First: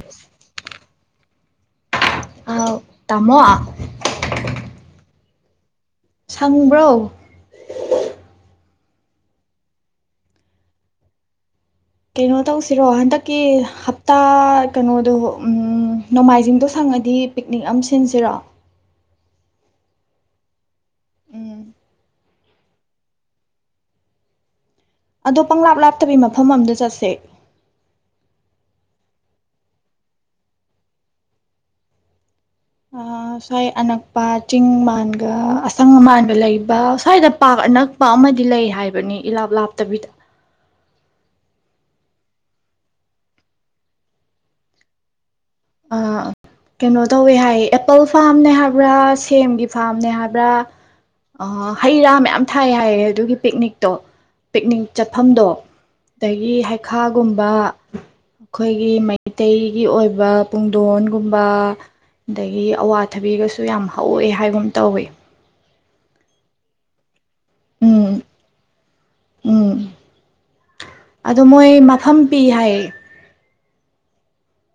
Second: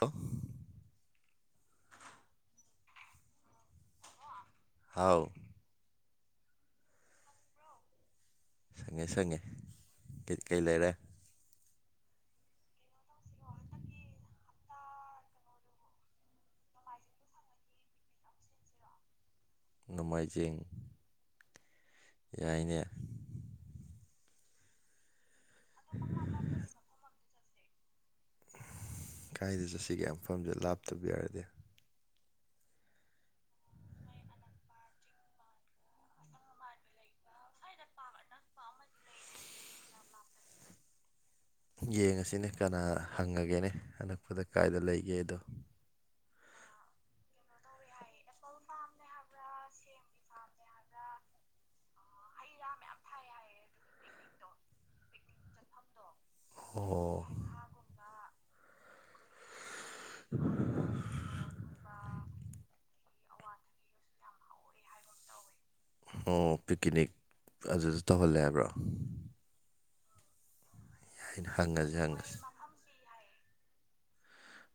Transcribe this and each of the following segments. hello ꯑ ꯇꯃꯣ ꯍꯥꯎ ꯁꯪꯕ꯭ꯔꯣ ꯁꯪꯉꯦ ꯁꯪꯉꯦ ꯀꯩꯀꯩ ꯂꯩꯔꯦ ꯀꯩꯅꯣ ꯇꯧꯁꯤꯔꯣ ꯍꯟꯗꯛꯀꯤ ꯍꯞꯇꯥ ꯀꯩꯅꯣꯗꯣ ꯅꯣꯡꯃꯥꯏꯖꯤꯡꯗꯣ ꯁꯪꯉꯗꯤ ꯄꯤꯛꯅꯤꯛ ꯑꯃ ꯁꯤꯟꯁꯤꯔꯣ ꯅꯣꯡꯃꯥꯏꯖꯤꯡ ꯎꯝ ꯌꯥꯏꯅꯦ ꯑꯗꯣ ꯄꯪꯂꯥꯞ ꯂꯥꯞꯇꯕꯤꯒꯤ ꯃꯐꯝ ꯑꯝꯗ ꯆꯠꯁꯦ ꯀꯥꯏꯗ ꯆꯠꯁꯤꯒꯤꯐꯝꯁꯦ ꯂꯥꯞꯇꯕ ꯌꯥꯔꯗꯤ ꯁ꯭ꯋꯥꯏ ꯑꯅꯛꯄ ꯆꯤꯡ ꯃꯥꯟꯒ ꯑꯁꯪ ꯑꯃꯥꯟꯒ ꯂꯩꯕ ꯁ꯭ꯋꯥꯏꯗ ꯄꯥꯛ ꯑꯅꯛꯄ ꯑꯃꯗꯤ ꯂꯩ ꯍꯥꯏꯕꯅꯤ ꯏꯂꯥꯞ ꯂꯥꯞꯇꯕꯤꯗ ꯌꯦꯡꯉꯁꯤꯅꯦ ꯀꯅꯥ ꯍꯪꯉꯒꯦꯅꯦ ꯑꯅꯛꯄꯗ ꯀꯥꯏꯗ ꯂꯩꯒꯦꯗꯣ ꯀꯩꯅꯣ ꯇꯧꯋꯦ ꯍꯥꯏꯌꯦ ꯑꯦꯄꯜ ꯐꯥꯝꯅꯦ ꯍꯥꯏꯕ꯭ꯔꯥ ꯁꯦꯝꯒꯤ ꯐꯥꯔꯝꯅꯦ ꯍꯥꯏꯕ꯭ꯔꯥ ꯍꯩ ꯔꯥ ꯃꯌꯥꯝ ꯊꯥꯏ ꯍꯥꯏꯌꯦ ꯑꯗꯨꯒꯤ ꯄꯤꯛꯅꯤꯛꯇꯣ ꯄꯤꯛꯅꯤꯛ ꯆꯠꯐꯝꯗꯣ ꯑꯗꯒꯤ ꯑꯣ ꯍꯩꯈꯥꯒꯨꯝꯕ ꯑꯩꯈꯣꯏꯒꯤ ꯃꯩꯇꯩ ꯒꯤ ꯑꯣꯏꯕ ꯄꯨꯇꯣꯟꯒꯨꯝꯕ ꯑꯗꯒꯤ ꯑꯋꯥꯊꯕꯤꯒꯁꯨ ꯌꯥꯝ ꯍꯧꯋꯦ ꯍꯥꯏꯕꯨꯝ ꯇꯧꯋꯤ ꯑꯣ ꯄꯤꯛꯅꯤꯛ ꯑꯗꯨꯗ ꯎꯝ ꯇꯧꯍꯜꯂꯦ ꯍꯥꯏꯕ꯭ꯔꯣ ꯑꯣ ꯑꯩꯅ ꯃꯣꯏ ꯍꯪꯉꯁꯤ ꯃꯐꯝ ꯍꯪꯉꯁꯤ ꯄꯤ ꯍꯥꯏ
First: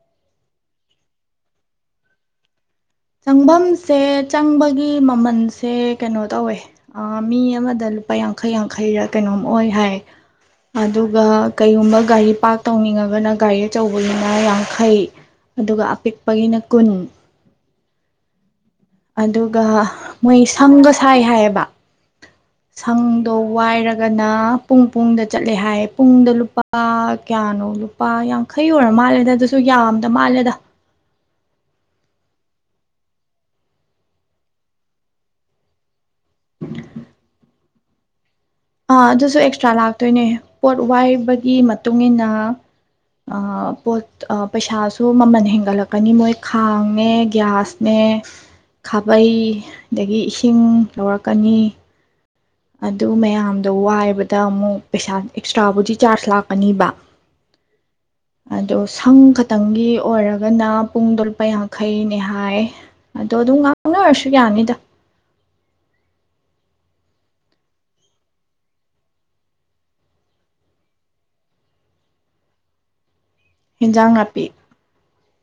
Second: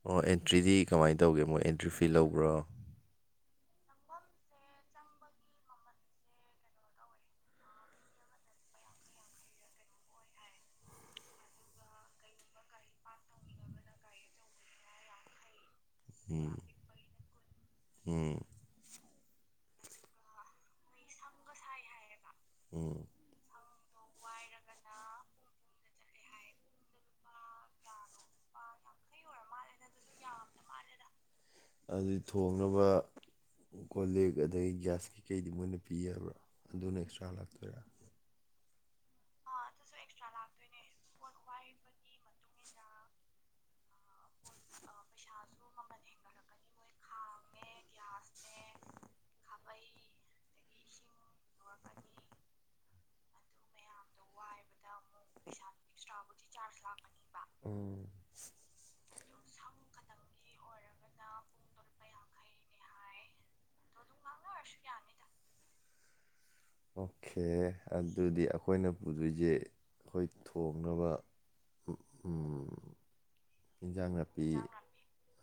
ꯑꯣ ꯑꯦꯟꯇ꯭ꯔꯤꯗꯤ ꯀꯃꯥꯏꯅ ꯇꯧꯒꯦ ꯃꯣꯏ ꯑꯦꯟꯇ꯭ꯔꯤ ꯐꯤ ꯂꯧꯕ꯭ꯔꯣ ꯆꯨꯡꯐꯝꯁꯦ ꯆꯪꯕꯒꯤ ꯃꯃꯜꯁꯦ ꯀꯩꯅꯣ ꯇꯧꯋꯦ ꯃꯤ ꯑꯃꯗ ꯂꯨꯄꯥ ꯌꯥꯡꯈꯩ ꯌꯥꯡꯈꯩꯔ ꯀꯩꯅꯣꯝ ꯑꯣꯏ ꯍꯥꯏ ꯑꯗꯨꯒ ꯀꯩꯒꯨꯝꯕ ꯒꯥꯔꯤ ꯄꯥꯔꯛ ꯇꯧꯅꯤꯡꯉꯒꯅ ꯒꯥꯔꯤ ꯑꯆꯧꯕꯅꯤꯅ ꯌꯥꯡꯈꯩ ꯑꯗꯨꯒ ꯎꯝ ꯑꯄꯤꯛꯄꯒꯤꯅ ꯀꯨꯟ ꯎꯝ ꯑꯗꯨꯒ ꯃꯣꯏ ꯁꯪꯒ ꯁꯥꯏ ꯍꯥꯏꯌꯦꯕ ꯎꯝ ꯁꯪꯗꯧ ꯋꯥꯏꯔꯒꯅ ꯄꯨꯡ ꯄꯨꯡꯗ ꯆꯠꯂꯦ ꯍꯥꯏꯌꯦ ꯄꯨꯡꯗ ꯂꯨꯄꯥ ꯀꯌꯥꯅꯣ ꯂꯨꯄꯥ ꯌꯥꯡꯈꯩ ꯑꯣꯏꯔ ꯃꯥꯜꯂꯦꯗ ꯑꯗꯨꯁꯨ ꯌꯥꯝꯗ ꯃꯥꯜꯂꯦꯗ ꯑꯗꯨ ꯊꯣꯡꯅꯕ ꯀꯣ ꯂꯤꯛ ꯑꯗꯒꯤ ꯒ꯭ꯌꯥꯁ ꯀꯩꯀꯩꯗꯤ ꯃꯣꯏꯅ ꯄꯤ ꯄꯤꯕ꯭ꯔꯥ ꯑꯗꯨꯅ ꯑꯦꯛꯁꯇ꯭ꯔꯥ ꯂꯥꯛꯄꯤ ꯑꯥ ꯑꯗꯨꯁꯨ ꯑꯦꯛꯁꯇ꯭ꯔꯥ ꯂꯥꯛꯇꯣꯏꯅꯦ ꯄꯣꯠ ꯋꯥꯏꯕ ꯒꯤ ꯃꯇꯨꯡ ꯏꯟꯅ ꯄꯣꯠ ꯄꯩꯁꯥꯁꯨ ꯃꯃꯜ ꯍꯦꯟꯒꯠꯂꯛꯀꯅꯤ ꯃꯣꯏ ꯈꯥꯡꯅꯦ ꯒ꯭ꯌꯥꯁꯅꯦ ꯈꯥꯕꯩ ꯑꯗꯒꯤ ꯏꯁꯤꯡ ꯂꯧꯔꯛꯀꯅꯤ ꯑꯗꯨ ꯃꯌꯥꯝꯗꯣ ꯋꯥꯏꯕꯗ ꯑꯃꯨꯛ ꯄꯩꯁꯥ ꯑꯦꯛꯁꯇ꯭ꯔꯥꯕꯨꯗꯤ ꯆꯥꯔꯖ ꯂꯥꯛꯀꯅꯤꯕ ꯎꯝ ꯑꯗꯣ ꯁꯪꯈꯛ ꯉꯥꯛꯇꯪꯒꯤ ꯑꯣꯏꯔꯒꯅ ꯄꯨꯡꯗꯣ ꯂꯨꯄꯥ ꯌꯥꯡꯈꯩꯅꯦ ꯍꯥꯏ ꯑꯗꯣ ꯑꯗꯨꯝ ꯑꯉ ꯑꯣꯏꯔꯁꯨꯒꯌꯥꯅꯤꯗ ꯑꯣꯀꯦ ꯑꯗꯨꯗꯤ ꯑꯩꯈꯣꯏꯅ ꯄꯨꯗꯣꯏꯁꯦ ꯑꯩꯈꯣꯏ ꯊꯣꯡꯅꯕ ꯏꯟꯖꯥꯡ ꯅꯥꯄꯤ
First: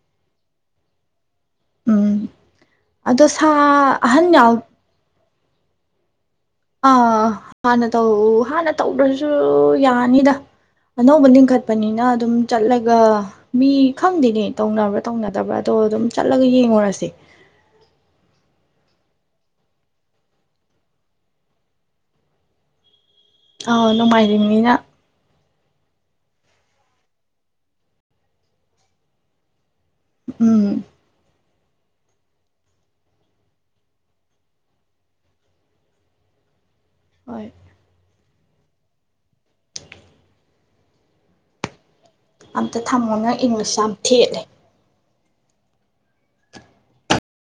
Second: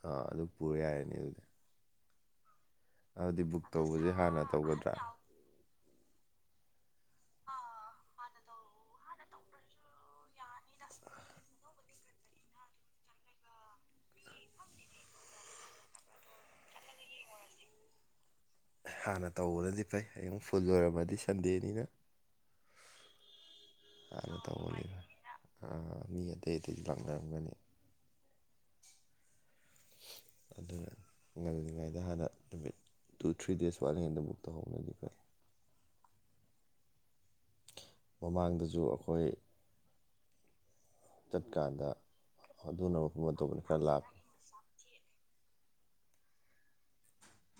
ꯑꯥ ꯑꯗꯨ ꯄꯨꯔ ꯌꯥꯔꯅꯤ ꯑꯗꯨꯗꯤ ꯎꯝ ꯑꯗꯣ ꯑꯗꯨꯗꯤ ꯁꯥ ꯕꯨꯛ ꯇꯧꯕꯁꯦ ꯑꯍꯟ ꯍꯥꯟꯅ ꯌꯥꯎ ꯇꯧꯒꯗ꯭ꯔꯥ ꯑꯥ ꯍꯥꯟꯅ ꯇꯧ ꯍꯥꯟꯅ ꯇꯧꯗ꯭ꯔꯁꯨ ꯌꯥꯅꯤꯗ ꯑꯅꯧꯕ ꯂꯤꯡꯈꯠꯄꯅꯤꯅ ꯑꯗꯨꯝ ꯆꯠꯂꯒ ꯃꯤ ꯈꯪꯗꯦꯅꯦ ꯇꯧꯅꯕ꯭ꯔꯥ ꯇꯧꯅꯗꯕ꯭ꯔꯥ ꯑꯗꯣ ꯑꯗꯨꯝ ꯆꯠꯂꯒ ꯌꯦꯡꯉꯨꯔꯁꯦ ꯍꯥꯟꯅ ꯇꯧꯕꯅꯗꯤ ꯐꯩ ꯑꯩꯨꯛ ꯐꯨꯜ ꯂꯣꯏꯔꯝꯃꯗꯤ ꯁꯟꯗꯦꯅꯤꯅ ꯑꯥ ꯍꯥꯟꯅ ꯅꯣꯡꯃꯥꯏꯖꯥꯡꯅꯤꯅ ꯇꯧꯕꯅꯤ ꯑꯥ ꯃꯤ ꯑꯇꯩ ꯑꯇꯩꯗꯤ ꯂꯥꯛꯅꯔꯝꯒꯅꯤ ꯎꯝ ꯇꯉꯩꯗ ꯍꯥꯟꯅ ꯅꯨꯃꯤꯠ ꯇꯨ ꯊ꯭ꯔꯤ ꯗꯦꯖ ꯋꯥꯠ ꯍꯦꯟꯗ ꯕꯨꯛ ꯇꯧꯍꯧꯅꯗꯤ ꯐꯩ ꯍꯣꯏ ꯃꯃꯥꯡꯗꯁꯨ ꯑꯩꯈꯣꯏ ꯆꯠꯀꯥꯟꯗ ꯑꯝꯇ ꯑꯗꯨꯅ ꯊꯝꯃꯣ ꯃꯐꯝ ꯅꯪ ꯑꯇꯣꯞꯄꯅ ꯏꯪꯂꯤꯁ ꯈꯔ ꯌꯥꯝ ꯂꯥꯞꯄꯤ ꯊꯦꯠꯂꯦ